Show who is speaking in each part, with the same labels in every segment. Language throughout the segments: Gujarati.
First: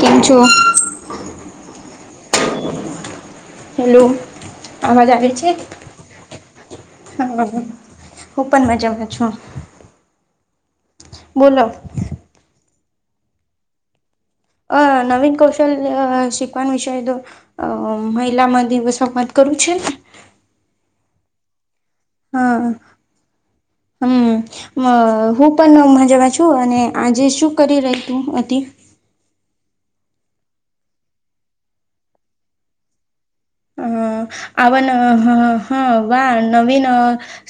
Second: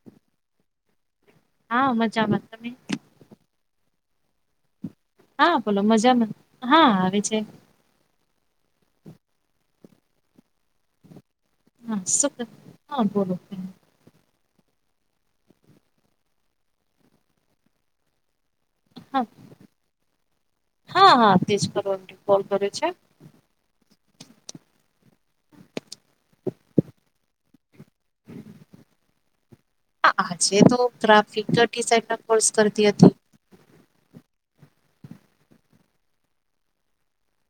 Speaker 1: કેમ છો?
Speaker 2: હા મજામાં તમે
Speaker 1: હલો અવાજ આવે છે
Speaker 2: હા બોલો મજામાં હા આવે છે
Speaker 1: તમને? હું પણ મજા છું બોલો.
Speaker 2: હા શું કે હા બોલો કઈક
Speaker 1: આ નવીન કૌશલ શિખવાની છે તો મહિલા મ દિવસ માં
Speaker 2: હા
Speaker 1: ફોન કરું છે.
Speaker 2: હા તે જ કરવાનું રહ્યું.
Speaker 1: હા હા. હા હું પણ મજામાં છું અને આજે શું કરી રહી હતી?
Speaker 2: હા આજે તો ગ્રાફિકિડ ના કોર્સ કરતી હતી.
Speaker 1: હા આવા ના હા નવીન નો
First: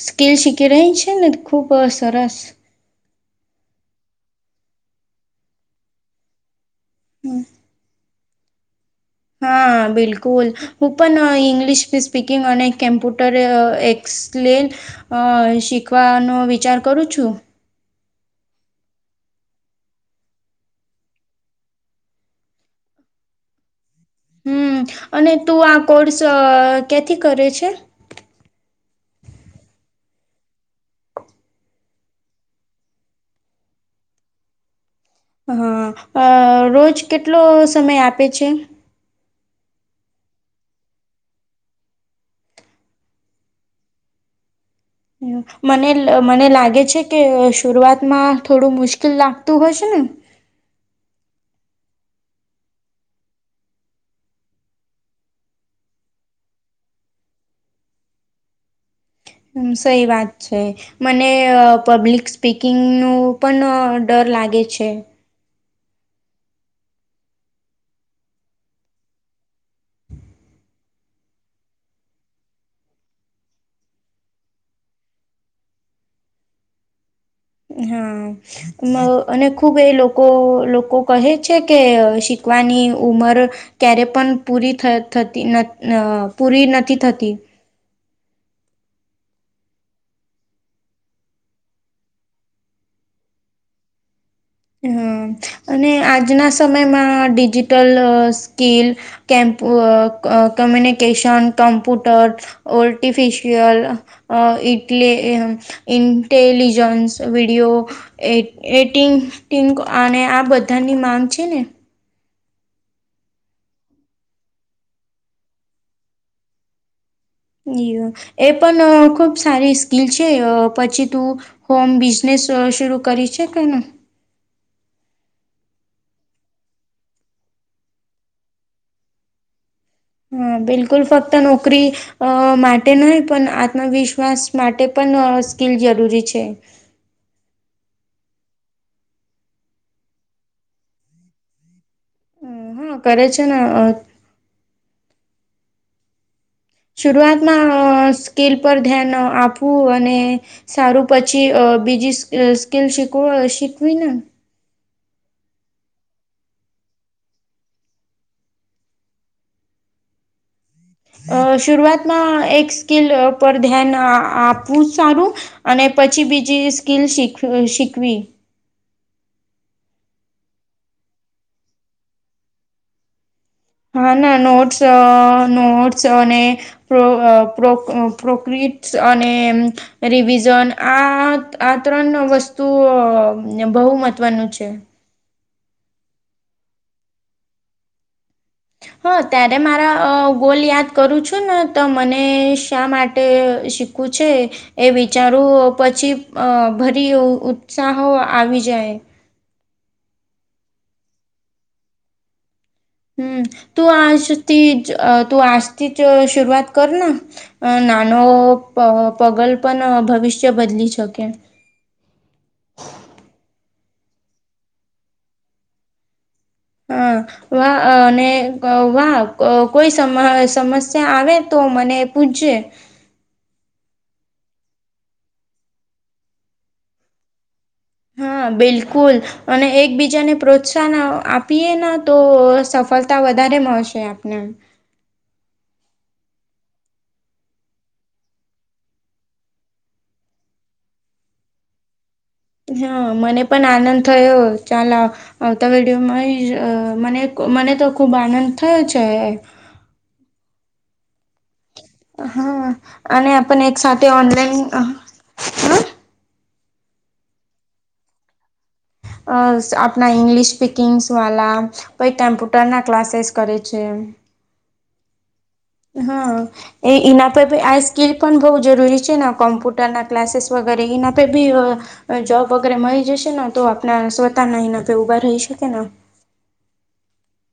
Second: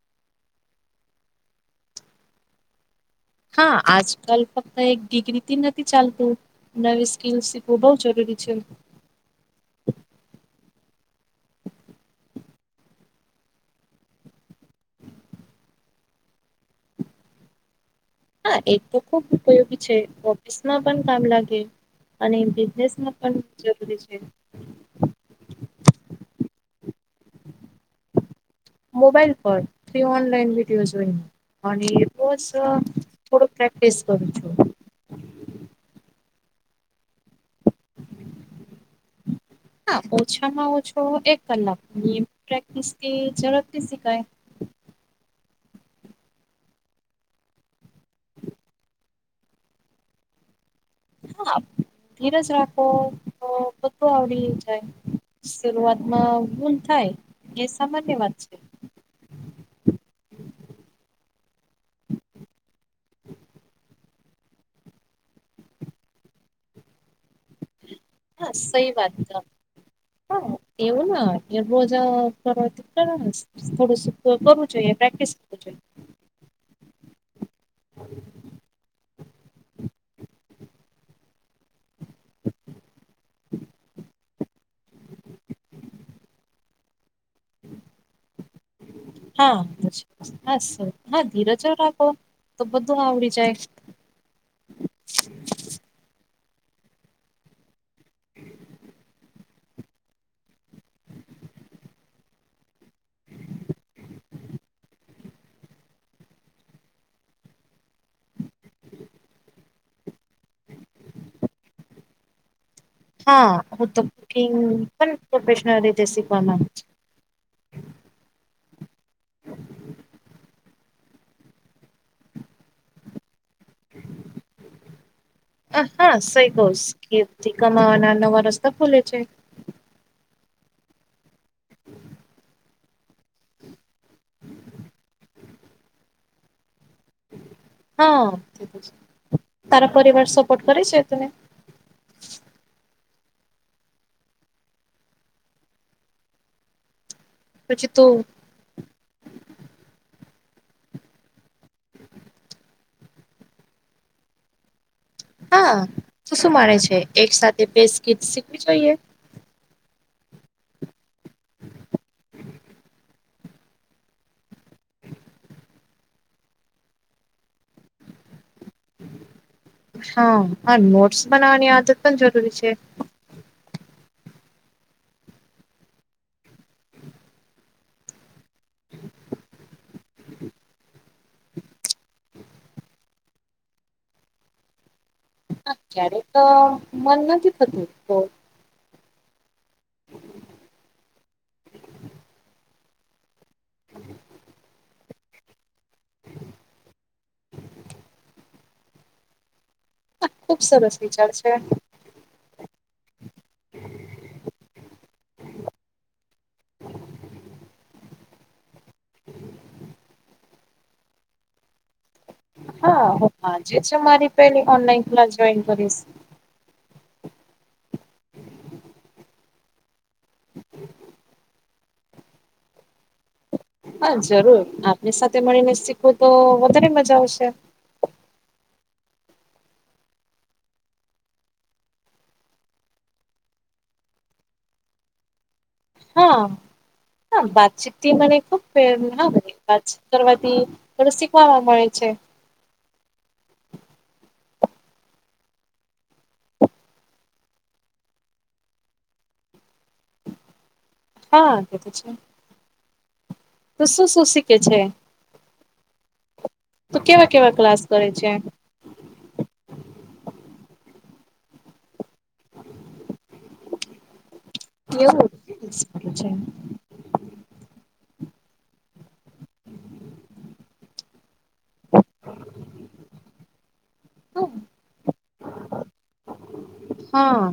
Speaker 1: સ્કીિલ શખી રહિ છું ખૂબ સરસ.
Speaker 2: હા આજકાલ ફક્ત એક ડિગ્રી થી નથી ચાલતું. નવી સ્કીલ
Speaker 1: હમ
Speaker 2: શીખવું બોવ જરૂરી છે.
Speaker 1: હા બિલકુલ હું પણ ઇંગ્લિશ સ્પીકિંગ અને કેમ્પ્યુટર એકસ કલે શીખવાનો વિચાર કરું છું.
Speaker 2: હા એ તો ખુબ ઉપયોગી છે ઓફિસમાં પણ કામ લાગે. અને બિઝનેસમાં પણ જરૂરી છે.
Speaker 1: હમમ અને તું આ કોર્સ ક્યાથી કરે છે?
Speaker 2: મોબાઈલ પર થી ઓનલાઈન વિડીયોઝ જોયને. અને બોસ થોડો પ્રેક્ટિસ કરું છું.
Speaker 1: હા અ રોજ કેટલો સમય આપે છે?
Speaker 2: [inaudible] હા ઓછામાં ઓછો એક કલાક ની પ્રેક્ટિસથી જ ઝડપ થી શીખાય.
Speaker 1: હા મને મને લાગે છે કે શરૂઆતમાં થોડું મુશ્કેલ લાગતું હસે ને
Speaker 2: હા ધીરજ રાખો તો બધું આવડી જાય. શરૂઆતમાં ભૂલ થાય એ સામાન્ય વાત છે.
Speaker 1: હા સહી વાત છે. મને અ પબ્લિક સ્પીકિંગ નું પણ ડર લાગે છે.
Speaker 2: હા સહિ વાત છે હા એવુ ના એવું જ તરત કર થોડું કરવું જોઈએ પ્રેક્ટિસ કરવું જોઈએ
Speaker 1: હમમ. નો અને ખૂબ એ લોકો લોકો કહે છે કે શીખવાની ઉમર ક્યારે પણ પૂરી થ થતી અ પૂરી નથી થતી.
Speaker 2: હમમ. હા [unintelligible] હા ધીરજ રાખો તો બધું આવડી જાય.
Speaker 1: હમમ અને આજના સમયમાં ડિજિટલ સ્કીલ કેમપ અ ક તમને કેશન કમ્પ્યુટર ઓર્ટિફિશિયલ અ ઇટલી. ઇન્ટલીજસ વિડિયો એ એટિંગ. ટિંક અને આ બધાની માંગ છે ને.
Speaker 2: હા હું તો કુકિંગ પણ પ્રોફેશનલ રીતે શીખવા માંગુ છું.
Speaker 1: એ પણ ખુબ સારી સ્કીલ છે અ પછી તું હોમ બિઝનેસ શુરૂ શુરુ કરી શકેને.
Speaker 2: [inaudible] હ હા સહી કહશ કેથી કમાવાના નવા રસ્તા ખુલે છે.
Speaker 1: હા બિલકુલ ફક્ત નોકરી અ માટે માટે નહી પણ આત્મવિશ્વાસ માટે પણ અ સ્કીલ જરૂરી છે.
Speaker 2: હા તારો પરિવાર સપોર્ટ કરે છે તને.
Speaker 1: હા કરે છેને અ શરૂઆતમાં અ
Speaker 2: પછી તું
Speaker 1: સ્કેલ પર ધ્યાન આપવું અને સારું પછી અ બીજી સ્કીલ શીખ શીખવી ને.
Speaker 2: હા તુ શું માને છે એક સાથે બે સ્કીપ શીખવી જોઈએ.
Speaker 1: અ શરૂઆતમાં એક સ્કીલ પર ધ્યાન આપવું સારું. અને પછી બીજી સ્કીલ શીખ શીખવી.
Speaker 2: હા હ નોટ્સ બનાવવાની આદત પણ જરૂરી છે.
Speaker 1: હા ના નોટ્સ નોટ્સ અને પ્રો અ પ્રોફ પ્રોક્ર્રીટસ અને રિવિઝન આ આ ત્રણ વસ્તુ બહુ મહત્વનું છે.
Speaker 2: હા ક્યારે તો મન નથી થતું તો.
Speaker 1: હં ત્યારે મારા ગોલ યાદ કરું છું ને તો મને શા માટે શીખવું છે એ વી વીચારું પછી અ ભરી ઉત્સાહો આવી જાય.
Speaker 2: આ ખુબ સરસ વિચાર છે.
Speaker 1: હમ્મ તું આજતી જ તું આજથી જ શરઆત કર ન. અ નાનો પ પગલ પણ ભવિષ્ય બદલી શકે.
Speaker 2: હા હું આજે છે મારી પેલી ઓનલાઈન ક્લાસ જોઈન કરીશ.
Speaker 1: અ વહાં અ અને વાહ કોઈ સમ સમસ્યા આવે તો. મને એ પૂછજે.
Speaker 2: હા જરૂર આપની સાથે મળીને શીખવું તો વધારે મજા આવશે.
Speaker 1: હા બિલકુલ. અને એકબીજાને પ્રોત્સાહન આપીએ ન તો સફળતા વધારે મળશે આપને.
Speaker 2: હા હ વાતચીતથી મને ખુબપ્રેરણા મળી હ વાતચીત કરવાથી થોડું શીખવામાં મળે છે.
Speaker 1: હા મને પણ આનંદ થયો ચાલ આવ આવતા વિડીયોમાં મને મને તો ખુબ આનંદ થયો છે.
Speaker 2: હા કેતો છે
Speaker 1: હા અને આપણ એક
Speaker 2: તો શું
Speaker 1: સાથે
Speaker 2: શું શીખે
Speaker 1: ઓનલાઈન
Speaker 2: છે. તુ કેવા-કેવા ક્લાસ કરે છે.
Speaker 1: અ આપણા ઇંગ્લિશ સ્પીકિંગ્સવાલા પછી કમ્પ્યુટરના ક્લાસેસ કરે છે.
Speaker 2: એવુ.
Speaker 1: હા. એ એના પરે બી આ સ્કિલ પણ બહુ જરૂરી છે ને કોમ્પ્યુટરના ક્લાસીસ વગેરે એના પર બી અ જોબ વગેરે મળી જશે ને તો આપણા સ્વતાનાનાે ઉભા રહી શકે ન.
Speaker 2: હા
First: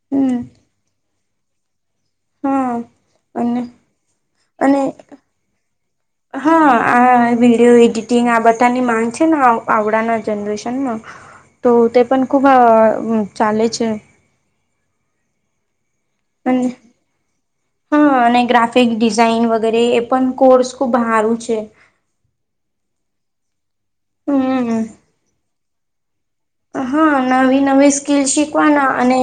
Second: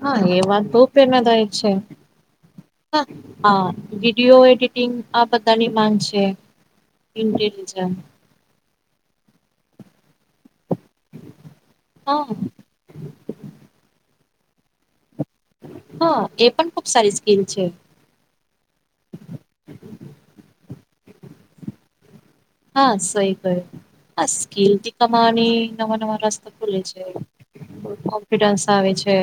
Speaker 2: હા એ
Speaker 1: હમ
Speaker 2: વાત તો પેલા થાયક છે.
Speaker 1: હા
Speaker 2: હા
Speaker 1: અને
Speaker 2: વિડીિયો
Speaker 1: અને
Speaker 2: એડિટિંગ આ બધાની માંગ છે.
Speaker 1: હા આ વિડીયો
Speaker 2: ઇન્ટેલિજન્સ
Speaker 1: એડીિટીિંગ આબત તની ગ છે ને આવડાના જનરેશનમાં તો તે
Speaker 2: હા
Speaker 1: પણ ખૂબ ચાલે છે.
Speaker 2: હા એ
Speaker 1: અને
Speaker 2: પણ ખુબ સારી સ્કીલ છે.
Speaker 1: હા અને ગ્રાફિક ડિઝાઇન વગેરે એ પણ કોર્સ ખુબ સારું છે.
Speaker 2: હા સઈ ક હ
Speaker 1: હમ
Speaker 2: સ્કીિલથી કમાણી નવા નવા ર
Speaker 1: હા નવી નવી સ્કીલ
Speaker 2: આવે
Speaker 1: શીખવાના
Speaker 2: છે
Speaker 1: અને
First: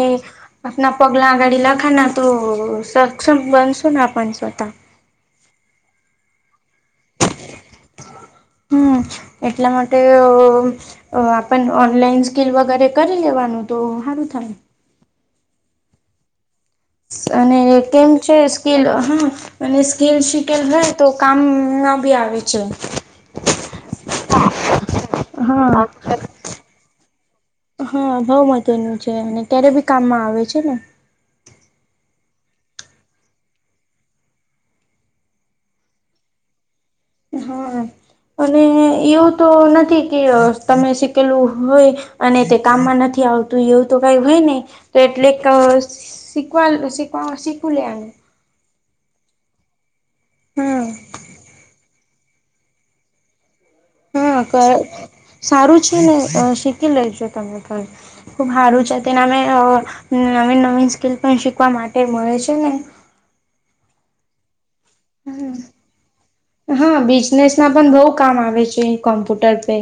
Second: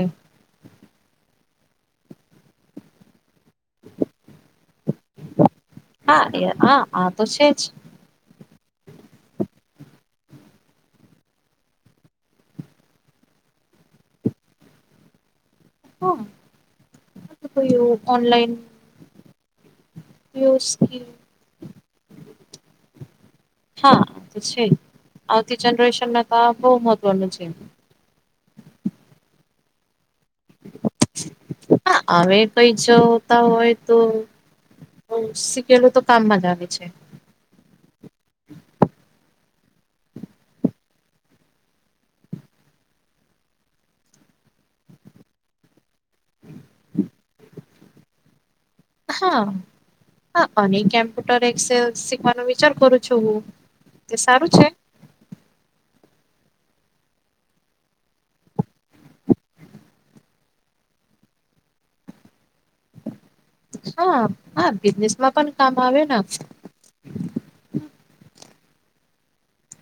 Speaker 1: આપના પગલા આઘાડી લખા ના તો સક્ષમ બનશો ના આપ સ્વત
Speaker 2: હા એ હા આ તો છે જ.
Speaker 1: હમ એટલા માટે અ આપણ ઓનલાઈન સ્કીલ વગેરે કરી લેવાનું તો સારું થાય.
Speaker 2: હમ્મ
Speaker 1: અને કેમ છે સ્કીલ હ અને સ્કીલ શીખેલ હોને
Speaker 2: સ્કીલ
Speaker 1: તો કામ ના ભી આવે છે.
Speaker 2: હા તો છે આવતી
Speaker 1: હા
Speaker 2: જનરેશનમાં તો બહુ મહત્વનું છે.
Speaker 1: હા બઉ મહત્વનુ છે, અને ક્યારે બી કામમાં આવે છેને.
Speaker 2: હ હવે કઈ જોતા હોય તો. શીખેલું તો કામમાં જ આવે છે.
Speaker 1: હા અને એવું તો નથી કે તમે શીખેલું હોય. અને તે કામમાં નથી આવતું એવું તો કઈ હોય નને તો એટલે શીખવા શીવા શીખ લ આ
Speaker 2: હા હ અને
Speaker 1: હમ
Speaker 2: કેમ્પ્યુટર એક્સેલ શીખવાનો વિચાર કરુ છુ, હુ
Speaker 1: હા સારું છેને, શીખી લેજો તમે ઘર ખુબ સારું છે, તેને અમે નવીન નવીન સ્કીલ પણ શીખવા માટે મળે છેને.
Speaker 2: હા હા બિઝનેસમાં પણ કામ આવ ને
Speaker 1: હા બિઝનેસ ના પણ બહુ કામ આવે છે, કોમ્પ્યુટર પરે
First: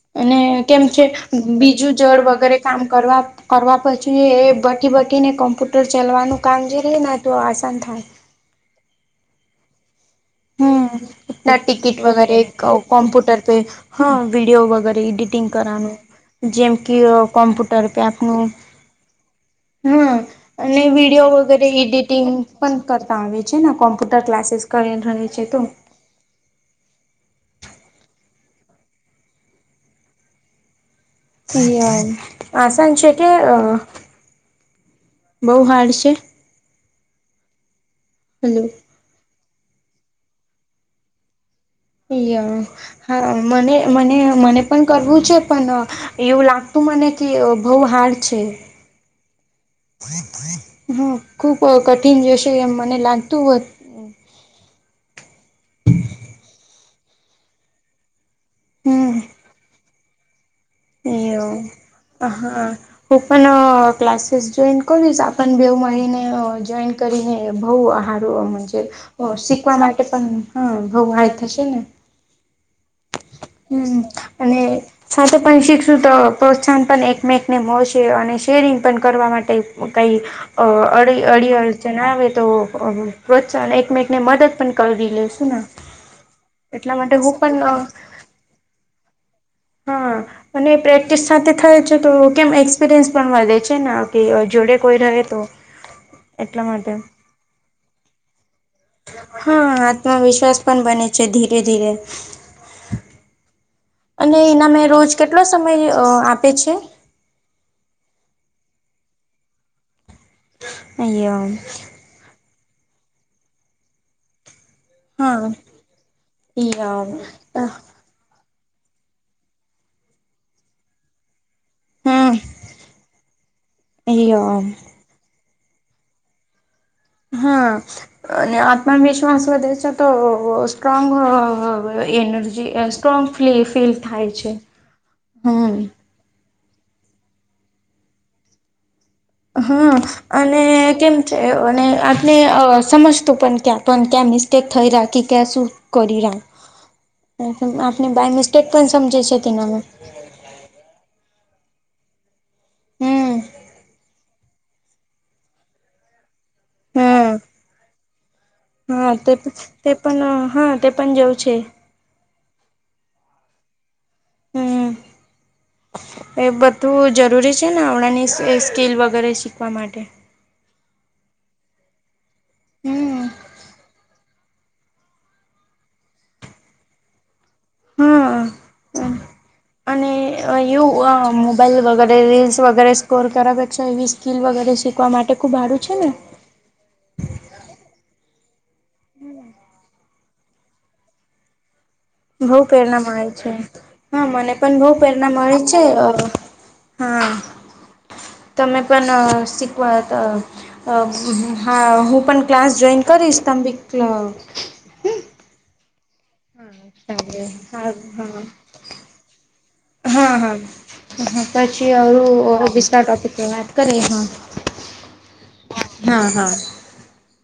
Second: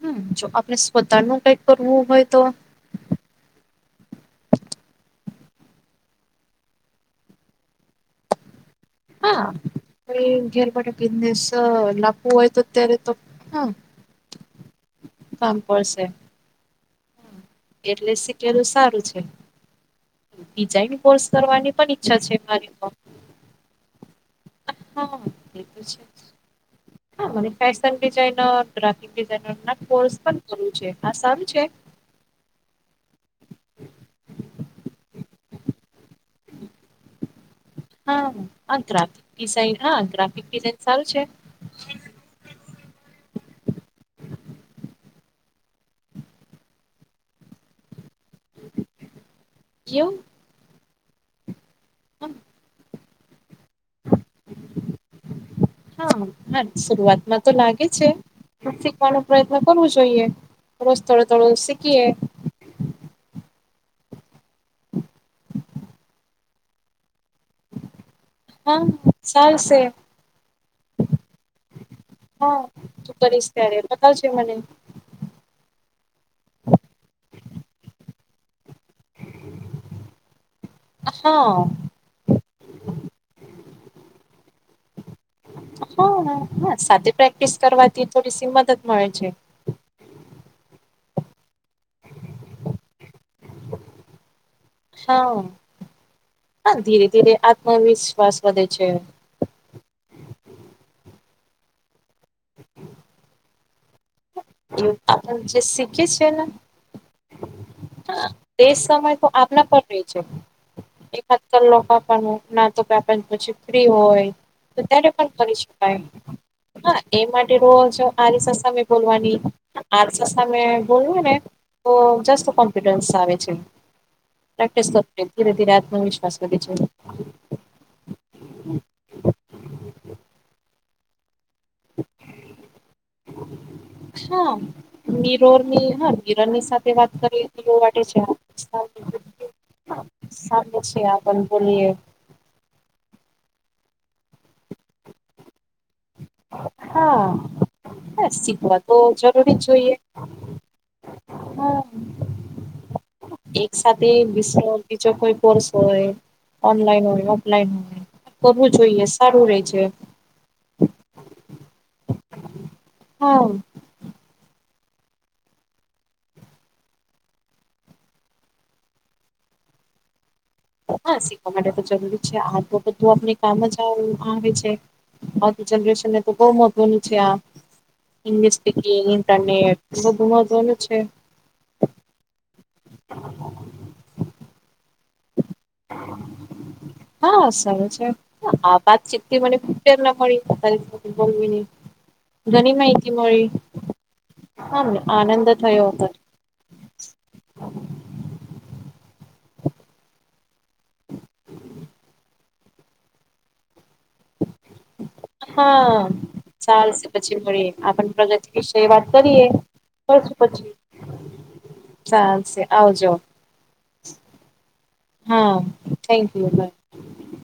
Speaker 2: હમ
Speaker 1: અને
Speaker 2: જો આપણે
Speaker 1: કેમ છે
Speaker 2: પોતાનું કઈક
Speaker 1: બીજું
Speaker 2: કરવું
Speaker 1: જળ
Speaker 2: હોય તો
Speaker 1: વગેરે કામ કરવા કરવા પછી એ બટી બટીને કમ્પ્યુટર ચાલવાનું કામ જે રહે ને તો આસાન થાય.
Speaker 2: હા ઘેર
Speaker 1: હમ
Speaker 2: માટેા બિઝનેસ
Speaker 1: ના ટિકિટ
Speaker 2: લાંુ
Speaker 1: વગેરે
Speaker 2: હોય તો અત્યારે તો
Speaker 1: કોમ્પ્યુટર પે
Speaker 2: હા
Speaker 1: વિડીયો વગેરે એડિટિંગ
Speaker 2: કામ
Speaker 1: કરવાનું
Speaker 2: કરશે
Speaker 1: જેમ કે કો્પ્યુટ
Speaker 2: એટલે શીખેલું સારુ છે.
Speaker 1: હા અને
Speaker 2: ડિઝાઇન કોર્સ
Speaker 1: વિડીિયો વગેરે
Speaker 2: કરવાની પણ ઈચ્છા
Speaker 1: એડિટિંગ
Speaker 2: છે મારી
Speaker 1: પણ
Speaker 2: તો
Speaker 1: કરતા આવે છેન, કોમ્પ્યુટર ક્લાસીસ કરીને
Speaker 2: હા
Speaker 1: રહે છે
Speaker 2: એ તો છે. હા, મને ફેશન ડિઝઇનર ગ્રાફિક ડિઝઇનર ના કોર્સ પણ કરવુ છે. આ સારું છે.
Speaker 1: આસાન છે, કે બહ હાર્ડ છે. હલો
Speaker 2: હા ગ્રાફિકિઝઇન હા ગ્રાફિક ડિઝઇન સારુ છે.
Speaker 1: અ હા મને મને મને પણ કરવુ છે, પણ એવું લાગતું મને કે બહ હાર્ડ છે.
Speaker 2: એવું
Speaker 1: હ ખુબ કઠિન
Speaker 2: હા
Speaker 1: જશે એમ મને લાગતું હોત.
Speaker 2: હા હ શરૂઆતમાં તો લાગે છે.
Speaker 1: હમ
Speaker 2: શીખવાનો પ્રયત્ન કરવો જોઈએ. રોજ તોડે તડું શીખીએ.
Speaker 1: હ હું પણ ક્લાસીસ જોઈન કરીશ, આપ બેવ માળીને જોઈન કરીને બહુ આ હારો
Speaker 2: હા
Speaker 1: શીખવા
Speaker 2: ચાલશે
Speaker 1: માટે પણ હા બહ વા થશે ને.?
Speaker 2: હા, તું કરીશ ત્યારે
Speaker 1: હમ
Speaker 2: બતાવ જે મને.?
Speaker 1: અને સાથે પણ સીખ શું તો પ્રોત્સાહન પણ એકમેકને મળશે, અને શેરિંગ પણ કરવા માટે કઈ અ-અડી
Speaker 2: હા
Speaker 1: અડીળ જણાવે તો પ્રોત્સાહન એકમેક ને મદદ પણ કરી લેશ.
Speaker 2: હ, હ, સાથે પ્રેક્ટિસ
Speaker 1: પણ
Speaker 2: કરવાથી થોડી શી મદદ મળે છે.
Speaker 1: હા અને પ્રેક્ટિસ સાથે થાય છે તો, કેમ એક્સપિરિયન્સ પણ વધે છે, ને આપણી જોડે કોઈ રહે તો
Speaker 2: હા,
Speaker 1: એટલા
Speaker 2: હા,
Speaker 1: માટે
Speaker 2: ધીરે-ધીરે આત્મવિશ્વાસ વધે છે.
Speaker 1: હા, આત્મવિશ્વાસ પણ બને છે, ધીરે- ધીરે અને એના મેં
Speaker 2: એવું
Speaker 1: રોજ
Speaker 2: આપણ
Speaker 1: કેટલો
Speaker 2: જે
Speaker 1: સમય
Speaker 2: શીખીએ ને
Speaker 1: આપે છે?
Speaker 2: તે સમય તો આપના પર રેય છે,
Speaker 1: અ
Speaker 2: એકાદ ક્લાક આપ પણ ના તો કે આપ પછી ફ્રી હોય. તો ત્યારે પણ
Speaker 1: હા
Speaker 2: કરી શકાય, હા એ માટે રોજ આરીશા સામે બોલવાની આરીશા સામે બોલીયે ને તો
Speaker 1: હમ
Speaker 2: જસ્ટ કોન કોન્ફિડન્સ આવે છે, પ્રેક્ટિસ કરવાની ધીરે ધીરે આત્મવિશ્વાસ વધે છે.
Speaker 1: હા, અને આત્મવિશ્વાસ વધે છે, તો સ્ટ્રોંગ અ-એનર્જી સ્ટ્રોંગફ્લી ફીલ થાય છે
Speaker 2: હા,
Speaker 1: હમ
Speaker 2: મીરરની હા, મીરરની સાથે વાત કર માટે છે આ
Speaker 1: હ, અને કેમ છે અને
Speaker 2: બોલીએ
Speaker 1: આ ને અ સમસ્તું પણ ક્યાં પણ ક્યાં મિસ્ટેક થઈ રાખી કે શું? કરી ના
Speaker 2: હા
Speaker 1: હું હું આપને
Speaker 2: હા
Speaker 1: બાય મિસ્ટેક
Speaker 2: શીખવા
Speaker 1: પણ
Speaker 2: તો
Speaker 1: સમજે છે
Speaker 2: જરૂરી જ
Speaker 1: તેના
Speaker 2: જોઈએ હા
Speaker 1: હમ
Speaker 2: એક સાથે વીસ સવાલ એ જો કોઈ પણ સોયે ઓનલાઈન હોય,
Speaker 1: હા
Speaker 2: ઓફલાઈન હોય, કરવું જોઈએ
Speaker 1: હા તે
Speaker 2: સારું રેય છે.
Speaker 1: તે હા, તે પણ જો છે.
Speaker 2: હં,
Speaker 1: હમ એ બધું જરૂરી છે ને અમણાંની એસ સ્કીલ વગેરે શીખવા માટે
Speaker 2: હા, શીખવા માટે તો જરૂરી છે, આ તો બધ્ધું
Speaker 1: હમ
Speaker 2: આપણે કામ જ આવે આવે છે, આવતી જનરેશનને તો બઉ મહત્વનું છે આ ઇન્વેસ્ટિગેટ અને
Speaker 1: એ-અ-યું-અ-મ [unintelligible] બાઈલ વગેરે, રીલ્સ વગેરે, સ્કોર કરાવે છે એવી સ્કીલ વગેરે શીખવા માટે ખૂબ હારું છે ને?
Speaker 2: હા, સરું છે હ, આ વાત ચીત થી માને પ્રેરના મળી. એક જ મિનિટ.
Speaker 1: બો પ્રેરણા મળે છે, હા, મને પણ
Speaker 2: હા
Speaker 1: બો
Speaker 2: મને
Speaker 1: પેરના
Speaker 2: આનંદ
Speaker 1: મળી છે
Speaker 2: થયો હતો
Speaker 1: અ હા, તમે પણ શીકવા ત અ હા, હું પણ ક્લાસ જોઈન કરીશ તમ બી ક્લ
Speaker 2: હા. ચાલશે પછી મળીએ, આપણન
Speaker 1: હા
Speaker 2: પ્રગતિ વિશે વાત કરીએ, કરશું પછી.
Speaker 1: હમ્મ-હમ્મ. પછી ઓલું
Speaker 2: ચાલશે
Speaker 1: [unintelligible]
Speaker 2: આવજો
Speaker 1: ટોપિક પર વાત કરે, હા.
Speaker 2: હા,
Speaker 1: હા
Speaker 2: થેન્ક યુ,
Speaker 1: હા.
Speaker 2: બાય